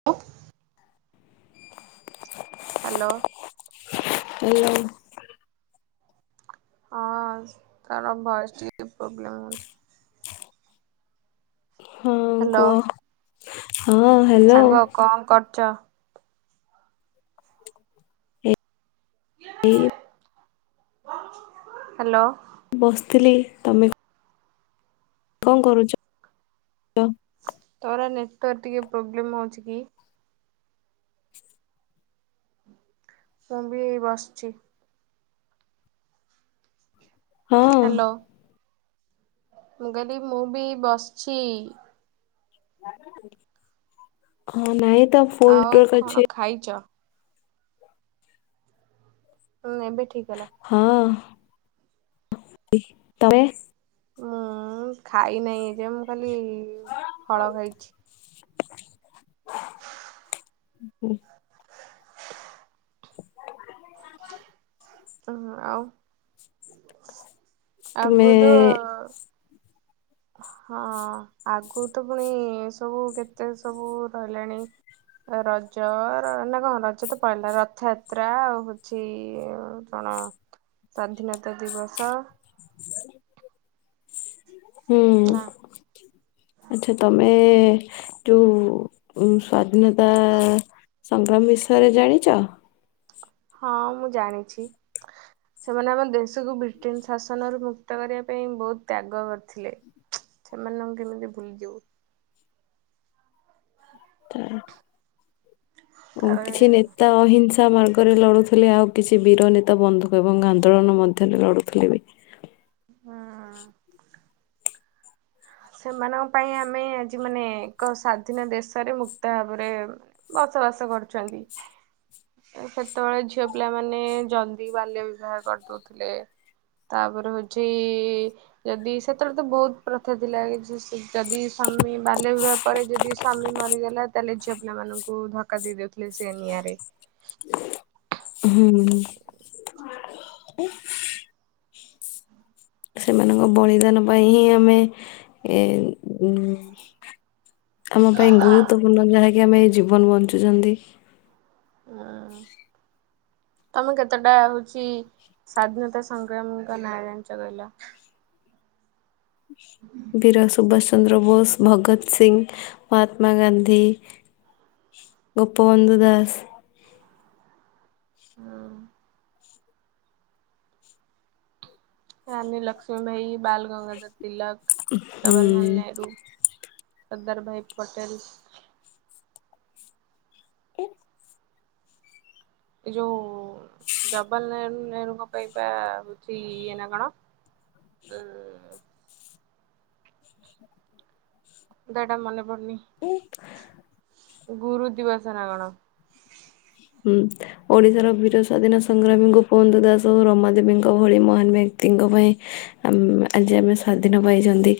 [unintelligible] Hello. Hello. ହଁ ତାର voice ଟିକେ ପ୍ରୋବ୍ଲେମ୍ ହଉଚି। ହଁ ହ୍ୟାଲୋ କୁହ [unintelligible] ସାଙ୍ଗ କଣ କରଚ? ହ [unintelligible] ଏ [unintelligible] ହାଲୋ। ବସିଥିଲି। ତମେ? କଣ କରୁଚ? ତୋର ନେଟୱାର୍କ ଟିକେ ପ୍ରୋବ୍ଲେମ୍ ହଉଚି କି? ମୁଁ ବି ବସିଛି। ହଁ ହାଲୋ। ମୁଁ କହିଲି, ମୁଁ ବି ବସିଛି। ହଁ ନାହିଁ ତ [unintelligible] ଆଉ ଅଛି କଣ ଖାଇଛ? ହୁଁ, ଏବେ ଠିକ ହେଲା। ହଁ, ତମେ। ମୁଁ ଖାଇ ନାହିଁ ଏ ଯେ, ମୁଁ ଖାଲି ଫଳ ଖାଇଛି‌। ହୁଁ। [unintelligible] ଓ ଆଉ ତୁମେ ଆଗରୁ ତ। ହଁ, ଆଗରୁ ତ ପୁଣି ସବୁ କେତେ ସବୁ ରହିଲାଣି? ରଜ ନା କଣ ରଜ ତ ପଳେଇିଲା, ରଥଯାତ୍ରା ଆଉ ହଉଛି, କଣ ସ୍ଵାଧୀନତା ଦିବସ? ହୁଁ। ନା ଆଚ୍ଛା। ତମେ ଯଉଁ ସ୍ଵାଧୀନତା ସଂଗ୍ରାମ ବିଷୟରେ ଜାଣିଛ? ହଁ, ମୁଁ ଜାଣିଛି। ସେମାନେ ଆମ ଦେଶକୁ ବ୍ରିଟେନ ଶାସନରୁ ମୁକ୍ତ କରିବା ପାଇଁ ବହୁତ ତ୍ୟାଗ କରିଥିଲେ ସେମାନଙ୍କୁ କେମିତି ଭୁଲିଯିବୁ। [unintelligible] ଓ ତାପରେ କିଛି ନେତ୍ରି ତା ଅହିଂସା ମାର୍ଗରେ ଲଢୁଥିଲେ ଆଉ କିଛି ବୀରନେତା ବନ୍ଧୁକ ଏବଂ ଆନ୍ଦୋଳନ ମଧ୍ୟରେ ଲଢୁଥିଲେବି ହଁ, ସେମାନଙ୍କ ପାଇଁ ଆମେ ଆଜି ମାନେ ଏକ ସ୍ଵାଧୀନ ଦେଶରେ ମୁକ୍ତ ଭାବରେ ବସବାସ କରୁଛନ୍ତି। ସେତେବେଳେ ଝିଅପିଲା ମାନେ ଜଲ୍ଦି ବାଲ୍ୟ ବିବାହ କରିଦଉଥିଲେ ତାପରେ ହଉଛି ଯଦି ସେତେବେଳେତ ବହୁତ ପ୍ର ଥା ଥିଲା କି ଯଦି ସ୍ୱାମୀ ବାଲ୍ୟବିବାହ ପରେ ଯଦି ସ୍ୱାମୀ ମରିଗଲା ତାହେଲେ ଝିଅ ପିଲାମାନଙ୍କୁ ଧ ଧକା ଦେଇଦେଉଥିଲେ ସେନିଆଁରେ ହୁଁ, ସେମାନଙ୍କ ବଳିଦାନ ପାଇଁ ହିଁ ଆମେ ଏ ଉ ଆମ ପାଇଁ ଗୁରୁତ୍ବପୂର୍ଣ୍ଣ ଯାହାକି ଆମେ ଏଇ ଜୀବନ ବଞ୍ଚୁଚନ୍ତି। ଆଉ ତମେ କେତେଟା ହଉଛି ସ୍ଵାଧୀନତା ସଂଗ୍ରାମୀଙ୍କ ନାଁ ଜାଣିଚ କହିଲ [unintelligible] ବୀରସୁଭାଷଚନ୍ଦ୍ରବୋଷ, ଭଗବତ ସିଂ, ମହାତ୍ମାଗାନ୍ଧୀ ଗୋପବନ୍ଧୁ ଦାସ ହଁ, ରାନୀଲକ୍ଷ୍ମୀବାଇ, ବାଲଗଙ୍ଗାଧର ତିଲକ, ହୁଁ ଜବାହରଲାଲ ନେହରୁ ସରଦାରଭାଇ ପଟେଲ ଏଇ ଯୋଉ ଜବାଲାଲ ନେହେରୁଙ୍କ ପାଇଁ ପା ହଉଛି ଇଏ ନା କଣ ହମ୍ମ ନା ନା ମନେ ପଡୁନି ଗୁରୁ ଦିବସନା କଣ ହୁଁ, ଓଡ଼ିଶାର ବୀର ସ୍ୱାଧୀନ ସଂଗ୍ରାମୀଙ୍କୁ ଗୋପବନ୍ଧୁ ଦାସ ଓ ରମାଦେବୀଙ୍କ ଭଳି ମହାନ ବ୍ୟକ୍ତିଙ୍କ ପାଇଁ ଆ ଆଜି ଆମେ ସ୍ଵାଧୀନ ପାଇଚନ୍ତି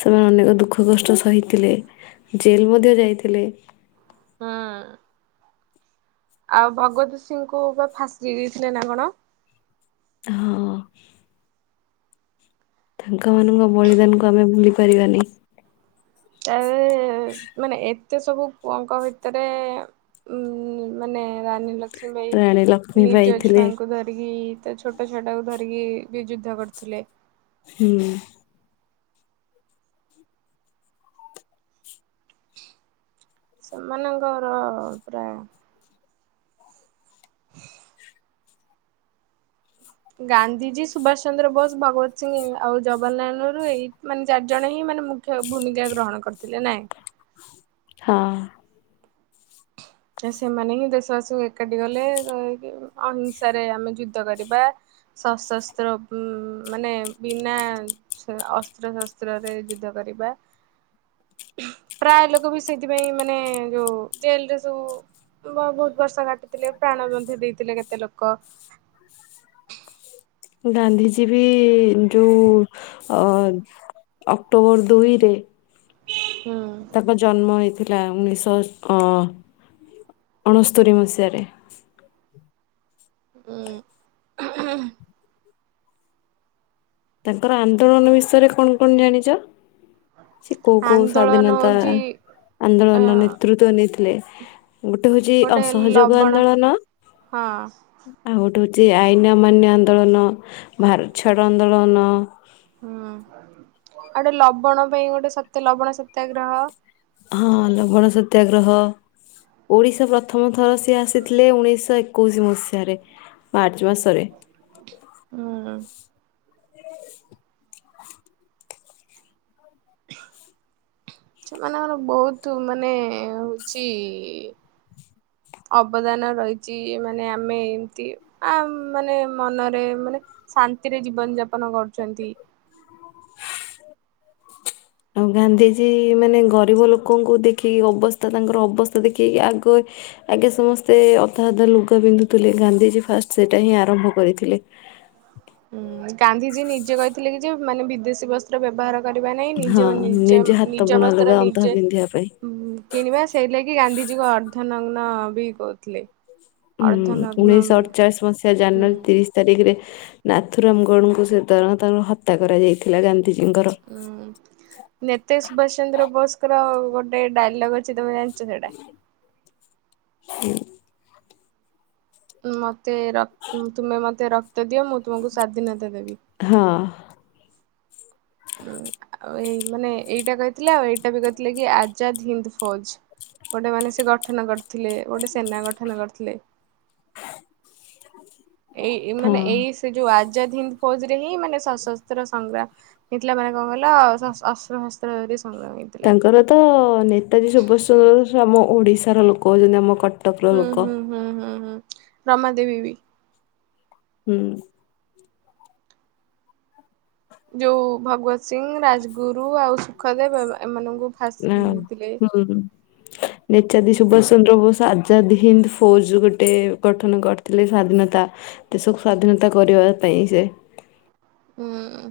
ସେମାନେ ଅନେକ ଦୁଃଖକଷ୍ଟ ସହିଥିଲେ। ଜେଲ ମଧ୍ୟ ଯାଇଥିଲେ ହଁ, ଆଉ ଭଗବତ ସିଂହଙ୍କୁ ଫାଶ ଦେଇ ଦେଇଥିଲେନା କଣ? ହଁ, ତାଙ୍କମାନଙ୍କ ବଳିଦାନକୁ ଆମେ ଭୁଲି ପାରିବାନି ତା ମାନେ ଏତେ ସବୁ ପୁଅଙ୍କ ଭିତରେ ଉଁ ମାନେ ରାନୀ ଲକ୍ଷ୍ମୀ ବାଇ ରାଣୀ ଲକ୍ଷ୍ମୀ ବାଇ ନିଜ ଥିଲେ। ଛୁଆଙ୍କୁ ଧରିକି ଏଛୋଟ ଛୁଆଟାକୁ ଧରିକିବି ଯୁଦ୍ଧ କରୁଥିଲେ ହୁଁ, ସେମାନଙ୍କର ପ୍ରାୟ ଗାନ୍ଧିଜୀ ସୁଭାଷ ଚନ୍ଦ୍ର ବୋଷ ଭଗବତ ସିଂହ ଆଉ ଜବାହାରଲାଲ ନେହେରୁ ଏଇ ମାନେ ଚାରିଜଣ ହିଁ ମାନେ ମୁଖ୍ୟ ଭୂମିକା ଗ୍ରହଣ କରିଥିଲେ ନାଇଁ ହଁ, ସେମାନେ ହିଁ ଦେଶବାସୀଙ୍କୁ ଏକାଠି କଲେ ଅହିଂସାରେ ଆମେ ଯୁଦ୍ଧ କରିବା ଶସସ୍ତ୍ର ଉଁ ଉଁ ମାନେ ବିନା ଅସ୍ତ୍ର ଶସ୍ତ୍ରରେ ଯୁଦ୍ଧ କରିବା ପ୍ରାୟ ଲୋକବି ସେଇଥିପାଇଁ ମାନେ ଯୋଉ ଜେଲରେ ସୁ ବା ବହୁତ ବର୍ଷ କାଟିଥିଲେ ପ୍ରାଣ ମଧ୍ୟ ଦେଇଥିଲେ କେତେ ଲୋକ ଗାନ୍ଧିଜୀବି ଯୋଉ ଅ ଅକ୍ଟୋବର ଦୁଇରେ ହୁଁ, ତାଙ୍କ ଜନ୍ମ ହୋଇଥିଲା ଉଣେଇଶହ ଅ ଅଣସ୍ତରି ମସିହାରେ ହୁଁ ତାଙ୍କର ଆନ୍ଦୋଳନ ବିଷୟରେ କଣ କଣ ଜାଣିଛ? ସେ କୋଉ କୋଉ ଆନ୍ଦୋଳନ ସ୍ଵାଧୀନତା ହଉଛି ଅ ଆନ୍ଦୋଳନର ନେତୃତ୍ଵ ନେଇଥିଲେ? ଗୋଟେ ହଉଛି ଗୋଟେ ଅସହଯୋଗ ଲବଣ ଆନ୍ଦୋଳନ ହଁ ଆଉ ଗୋଟେ ହେଉଛି ଆଇନ ଅମାନ୍ୟ ଆନ୍ଦୋଳନ ଭାରତ ଛାଡ଼ ଆନ୍ଦୋଳନ ହୁଁ ଆଉ ଗୋଟେ ଲବଣ ପାଇଁ ଗୋଟେ ସତ୍ୟ ଲବଣ ସତ୍ୟାଗ୍ରହ ହଁ ଲବଣ ସତ୍ୟାଗ୍ରହ ଓଡ଼ିଶା ପ୍ରଥମ ଥର ସେ ଆସିଥିଲେ ଉଣେଇଶହ ଏ କୋଇସି ମସିହାରେ ମାର୍ଚ୍ଚ ମାସରେ ହୁଁ [inaudible] ସେମାନଙ୍କର ବହୁତ ମାନେ ହଉଛି ଅବଦାନ ରହିଛି ମାନେ ଆମେ ଏମିତି ଆ ମାନେ ମନରେ ମାନେ ଶାନ୍ତିରେ ଜୀବନ ଯାପନ କରୁଛନ୍ତି। [inaudible] ଆଉ ଗାନ୍ଧିଜୀ ମାନେ ଗରିବ ଲୋକଙ୍କୁ ଦେଖିକି ଅବସ୍ଥା ତାଙ୍କର ଅବସ୍ଥା ଦେଖିକି ଆଗ ଆଗେ ସମସ୍ତେ ଅଧା ଅଧା ଲୁଗା ପିନ୍ଧୁଥିଲେ ଗାନ୍ଧିଜୀ ଫାଷ୍ଟ ସେଟା ହିଁ ଆରମ୍ଭ କରିଥିଲେ ହୁଁ ଗାନ୍ଧିଜୀ ନିଜେ କହିଥିଲେ କି ଯେ ମାନେ ବିଦେଶୀ ବସ୍ତ୍ର ବ୍ୟବହାର କରିବା ନାହିଁ ନିଜ ହଁ ନିଜ ନିଜେ ହାତ ନିଜ ବୁଣା ଅବସ୍ଥାରେ ଲୁଗା ଅଧା ନିଜେ ପିନ୍ଧିବା ପାଇଁ। କିଣିବା ସେଇଥିଲାଗି ଗାନ୍ଧିଜୀଙ୍କ ଅର୍ଦ୍ଧନଗ୍ନ ବି କହୁଥିଲେ ହୁଁ ଅର୍ଦ୍ଧନଗ୍ନ ଉଣେଇଶହ ଅଠଚାଳିଶ ମସିହା ଜାନୁୟରୀ ହୁଁ। ତିରିଶ ତାରିଖରେ ନାଥୁରାମଗଡ଼ଙ୍କୁ ସେ ଦର ତାଙ୍କୁର ହତ୍ୟା କରାଯାଇଥିଲା ଗାନ୍ଧିଜୀଙ୍କର ହୁଁ ନେତେ ସୁଭାଷ ଚନ୍ଦ୍ର ବୋଷଙ୍କର ଗୋଟେ ଡାଇଲଗ ଅଛି ତମେ ଜାଣିଛ ସେଇଟା ହଁ ମୋତେ ର ତୁମେ ମୋତେ ରକ୍ତ ଦିଅ ମୁଁ ତୁମକୁ ସ୍ୱାଧୀନତା ଦେବି ହଁ ଉଁ ଏଇ ମାନେ ଏଇଟା କହିଥିଲେ ଆଉ ଏଇଟା ବି କହିଥିଲେ କି ଆଜାଦ୍ ହିନ୍ଦ ଫୌଜ। ଗୋଟେ ମାନେ ସେ ଗଠନ କରିଥିଲେ ଗୋଟେ ସେନା ଗଠନ କରିଥିଲେ। ଛି ଏଇ ମାନେ ଏଇ ସେ ଯୋଉ ଆଜାଦ ହିନ୍ଦ ଫୌଜ ରେ ହିଁ ମାନେ ସଶସ୍ତ୍ର ସଂଗ୍ରାମ ହେଇଥିଲା କଣ କଲ୍ ମାନେ କଣ ଗଲା ଅସ୍ତ୍ର ଶସ୍ତ୍ର ଧରି ସଂଗ୍ରାମୀ ତାଙ୍କର ତ ନେତାଜୀ ସୁଭାଷ ଚନ୍ଦ୍ର ବୋଷ ଆମ ଓଡିଶାର ଲୋକ ହେଉଛନ୍ତି ଆମ କଟକ ହୁଁ ହୁଁ ହୁଁ ହୁଁ ହୁଁ ରମା ଦେବୀ ବି। ହୁଁ। ଯୋଉ ଭଗବତ ସିଂହ ରାଜଗୁରୁ ଆଉ ସୁଖଦେବ ଏମାନଙ୍କୁ ଫାଶୀ ଦେଇଥିଲେ। ହୁ ନେତାଜୀ ସୁଭାଷ ଚନ୍ଦ୍ର ବୋସ ଆ ଆଜାଦ ହିନ୍ଦ ଫୌଜ ଗୋଟେ ଗଠନ କରିଥିଲେ ସ୍ଵାଧୀନତା ଦେଶ କୁ ସ୍ଵାଧୀନତା କରିବା ପାଇଁ ସେ। ହୁଁ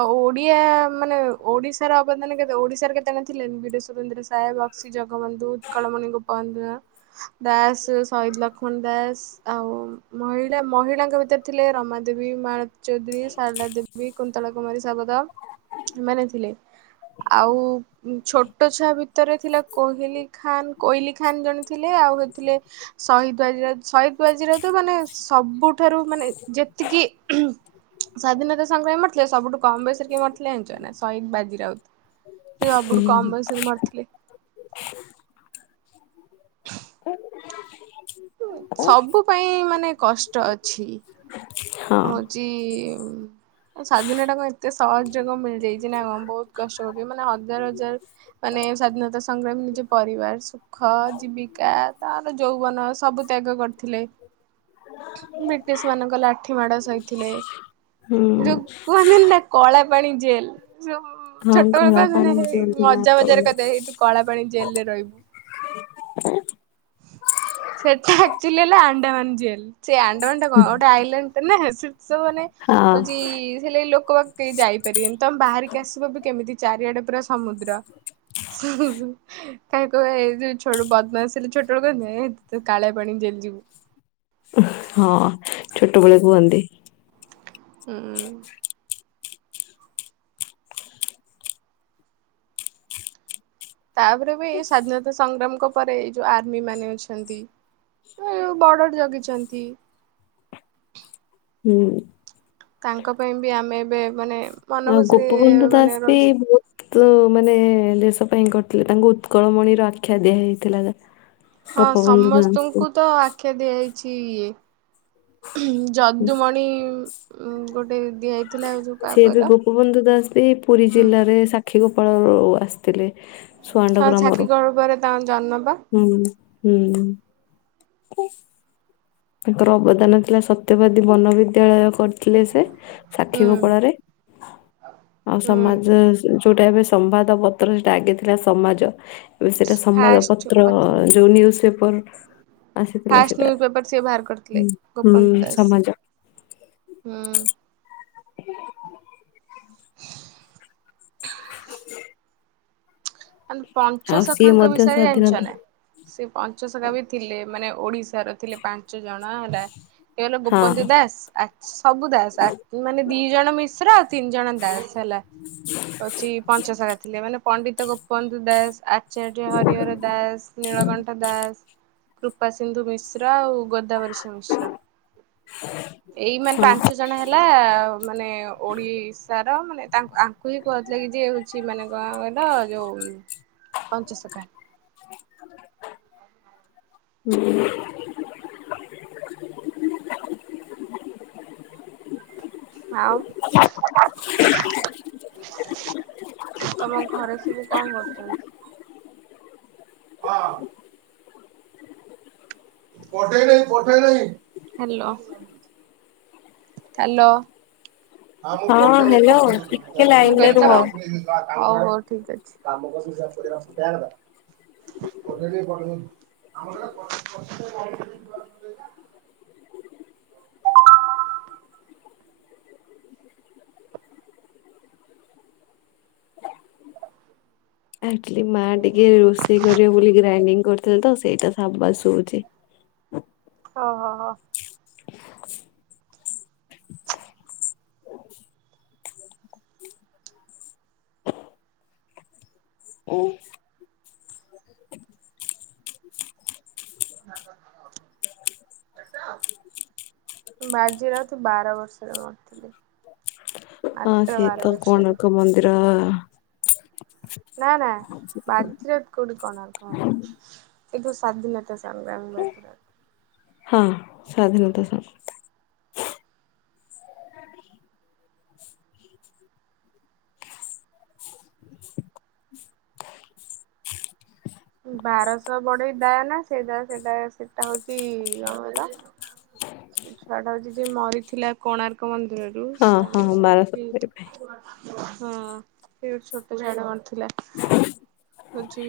ଆଉ ଓଡିଆ ମାନେ ଓଡିଶାର ଅବଦାନ କେତେ ଓଡିଶାର କେତେ ଜଣ ଥିଲେ ବିରେ ସୁରେନ୍ଦ୍ର ସାହେବ ଅ ଜଗବନ୍ଧୁ ଉତ୍କଳମଣି ଗୋପବନ୍ଧୁ ଦାସ। ଦାସ ସହିଦ ଲକ୍ଷ୍ମଣ ଦାସ ଆଉ ମହିଳା ମହିଳାଙ୍କ ଭିତରେ ଥିଲେ ରମା ଦେବୀ ମାରତ ଚୌଧୁରୀ ଶାରଳା ଦେବୀ କୁନ୍ତଳା କୁମାରୀ ଶାବଦ ଏମାନେ ଥିଲେ ଆଉ ଛୋଟ ଛୁଆ ଭିତରେ ଥିଲା କୋହଲି ଖାନ୍ କୋହଲିି ଖାନ ଜଣେ ଥିଲେ ଆଉ ହେଥିଲେ ଶହଦଜିର ଶହଦଜିର ତ ମାନେ ସବୁଠାରୁ ମାନେ ଯେତିକି ସ୍ୱାଧୀନତା ସଂଗ୍ରାମୀ ମରିଥିଲେ ସବୁଠୁ କମ୍ ବୟସରେ କି ମରିଥିଲେ ଜାଣିଛ ନାଁ ସହିଦ୍ ବାଜି ରାଉତ୍। ସେ ବାବୁଡୁ କମ୍ ବୟସରେ ମାରିଥିଲେ। ସବୁ ପାଇଁ ମାନେ କଷ୍ଟ ଅଛି। ହଁ ଜି ମ୍ ଆଉ ସ୍ଵାଧୀନଟା କଣ ଏତେ ସହଜ ମିଳିଯାଇଛି ନାଁ କଣ ବହୁତ୍ କଷ୍ଟ ପଡ଼ିଛି ମାନେ ହଜାର ହଜାର ମାନେ ସ୍ଵଧୀନତା ସଂଗ୍ରାମୀ ନିଜ ପରିବାର ସ ଖ ଜୀବିକା, ତାର ଯୌବନ ସବୁ ତ୍ୟାଗ୍ କରିଥିଲେ। ବ୍ରିଟିଶ୍ ମାନଙ୍କ ଲା ଲାଠି ମାଡ ସହିଥିଲେ ହୁଁ ଯୋଉ କୁହନ୍ତି ନାଁ କଳା ପାଣି ଜେଲ୍ ଯ ହଁ ଛୋଟବେଳେ କଳା କୁହନ୍ତିନି ପାଣି ହେଇ ପିଅନ୍ତିନା ମଜା ମଜାରେ ସେତେବେଳେ କଇ ଦେବେ ଏଇ ତୁ କଳା ପାଣି ଜେଲ୍ ରେ ରହିବୁ। ସେଟା ଏକ୍ଚୋଲି ହେଲା ଆଣ୍ଡାମାନ ଜେଲ୍। ସେ ଆଣ୍ଡାମାନ୍ ଟା କଣ ଗୋଟେ ଆଇଲାଣ୍ଡ ନାଁ ସେ ସେସବୁ ମାନେ ହଁ ହଉଛି ସେ ଲେଇ ଲୋକ ବାକ କେହି ଯାଇପାରିବେନି ତମେ ବାହାରିକି ଆସିବ ବି କେମିତି ଚାରିଆଡେ ପୁରା ସମୁଦ୍ ହୁଁ ହୁଁ। କାହିଁ କୁହା ଏଇ ଯୋଉ ଛୋ ବଦମାସ୍ ହେଲେ ଛୋଟବେଳେ କୁହିବେ ଏ ତୁ କାଳିଆ ପାଣି ଜେଲ୍ ଯିବୁ। ଉଁ ହଁ ଛୋଟବେଳେ କୁହନ୍ତି। ଉଁ। ତାପରେ ବି ସାଧୀନତା ସଂଗ୍ରାମଙ୍କ ପରେ ଏଇ ଯୋଉ ଆର୍ମି ମାନେ ଅଛନ୍ତି ଏ ଯୋଉ ବର୍ଡ଼ର ଜଗିଚନ୍ତି। ହୁଁ। ତାଙ୍କ ପାଇଁ ବି ଆମେ ଏବେ ମାନେ ମନ ଆଉ ଖୁସିରେ ଗୋପବନ୍ଧୁ ମାନେ ଦାସ ବି ରହୁଛୁ। ବହୁତ୍ ତ ମାନେ ଦେଶ ପାଇଁ କରିଥିଲେ ତାଙ୍କୁ ଉତ୍କଳମଣି ର ଆଖ୍ୟା ଦିଆ ହେଇଥିଲା ଯା ହଁ ସମସ୍ତଙ୍କୁ ତ ଆ ଆଖ୍ୟା ଦିଆଯାଇଚି ଇଏ ଉଁହୁଁ ଯଦ୍ଦୁମଣି ଉଁ ଗୋଟେ ଦିଆ ସିଏ ବି ଗୋପବନ୍ଧୁ ଦାସ ବି ପୁରୀ ହୁଁ ଜିଲ୍ଲାରେ ସା ସାକ୍ଷୀଗୋପାଳରୁ ଆସିଥିଲେ। ସୁଆଣ୍ଡ ହଁ ସାକ୍ଷୀ ଗ୍ରାମରୁ, ଗଳ୍ପରେ ତାଙ୍କ ଜନ୍ମ ପା ହୁଁ ହୁଁ। ତାଙ୍କର ଅବଦାନ ଥିଲା ସତ୍ୟବାଦୀ ବନବିଦ୍ୟାଳୟ କରିଥିଲେ ସେ ସାକ୍ଷୀଗୋପାଳାରେ। ଅଁ ଆଉ ସମାଜ ଯୋଉଟା ଏବେ ସମ୍ବାଦ ପତ୍ର ସେଇଟା ଆଗେ ଥିଲା ସମାଜ। ଏବେ ସେଇଟା ସମ୍ବାଦ ପତ୍ର ଯୋଉ ନ୍ୟୁଜ ପେପର୍। ଫାଷ୍ଟ ନ୍ୟୁପେପର ସେ ବାହାର କର ହୁଁ ହୁଁ ସମାଜ। ହୁଁ। [unintelligible] ଆଲ ଆଉ ସିଏ ପଞ୍ଚଶଖାଙ୍କ ମଧ୍ୟ ବିଷୟ ରେ ଜାଣିଛ ସ୍ଵାଧୀନତା ନା? ସେ ପଞ୍ଚଶଖା ବି ଥିଲେ, ମାନେ ଓଡିଶାର ଥିଲେ ପାଞ୍ଚ ଜଣ ହେଲା। ସିଏ ହେଲେ ହଁ ଗୋପବନ୍ଧୁ ଦାସ ଆ ସବୁ ଦାସ ଆ ମାନେ ଦି ଜଣ ମିଶ୍ର ତିନି ଜଣ ଦାସ୍ ହେଲା ହଉଛି ପଞ୍ଚସଖା ଥିଲେ ମାନେ ପଣ୍ଡିତ ଗୋପବନ୍ଧୁ ଦାସ ଆଚ୍ ଆଚାର୍ଯ୍ୟ ହରିହର ଦାସ, ନୀଳକଣ୍ଠ ଦାସ, କୃପା ସିନ୍ଧୁ ମିଶ୍ର, ଆଉ ଗୋଦ୍ ଗୋଦାବରୀଶ ମିଶ୍ର ଏଇ ମାନେ ହଁ ପାଞ୍ଚ ଜଣେ ହେଲା ମାନେ ଓଡି ସାର ମାନେ ତା ଆଙ୍କୁ ହିଁ କୁହା ହଉଥିଲା କି ଯେ ହଉଛି ମାନେ ଗଁ କଇଲ ଯୋଉ ପଞ୍ଚସଖା। ଆଉ ତମ ଘରେ ସବୁ କଣ କରୁଛନ୍ତି? ଅ ପଠେଇ ଦେ ପଠେଇ ଦେ ହାଲୋ। ହାଲୋ ହଁ ପଠେଇଦେଲି ହ୍ୟାଲୋ ଟିକେ ପଠାଉଦେଉଛି ମୁଁ ଲାଇନରେ କହିଲି ତମ ରୁହ। ହଉ ହଉ ଠିକ ଅଛି। [unintelligible] ଆଚୁଲି ମା ଟିକେ ରୋଷେଇ କରିବ ବୋଲି ଗ୍ରାଇଣ୍ଡିଙ୍ଗ କରିଥିଲେ ତ ସେଇଟା ଆବାସ ସୁବୁଛି। ଓହୋ ହୋ। ଓ ବାଜି ରାଉତୁ ବାର ବର୍ଷରେ ମରିଥିଲେ। ହଁ ମାତ୍ର ବାର ସେଇତ ବର୍ଷରେ କୋଣାର୍କ ମନ୍ଦିର ନା ନା ବାଜିରାଉତ କୋଉଠି କୋଣାର୍କ ଏ ଯଉ ସଧୀନତା [unintelligible] ହଁ ସ୍ୱାଧୀନତା ସ ବାରଶହ ବଢେଇ ଦା ନା ସେଟା ସେଟା ସେଟା ହଉଛି କଣ ହେଲା? ସେ ଛୁଆ ଟା ହଉଛି ଯ ମରିଥିଲା କୋଣାର୍କ ମନ୍ଦିରରେ। ହଁ ହଁ ବାରଶରୀ ପାଇଁ। ହଁ ସେଇ ଗୋଟେ ଛୋଟ ଛୁଆ ଟେ ମାରିଥିଲା ହୋଉଛି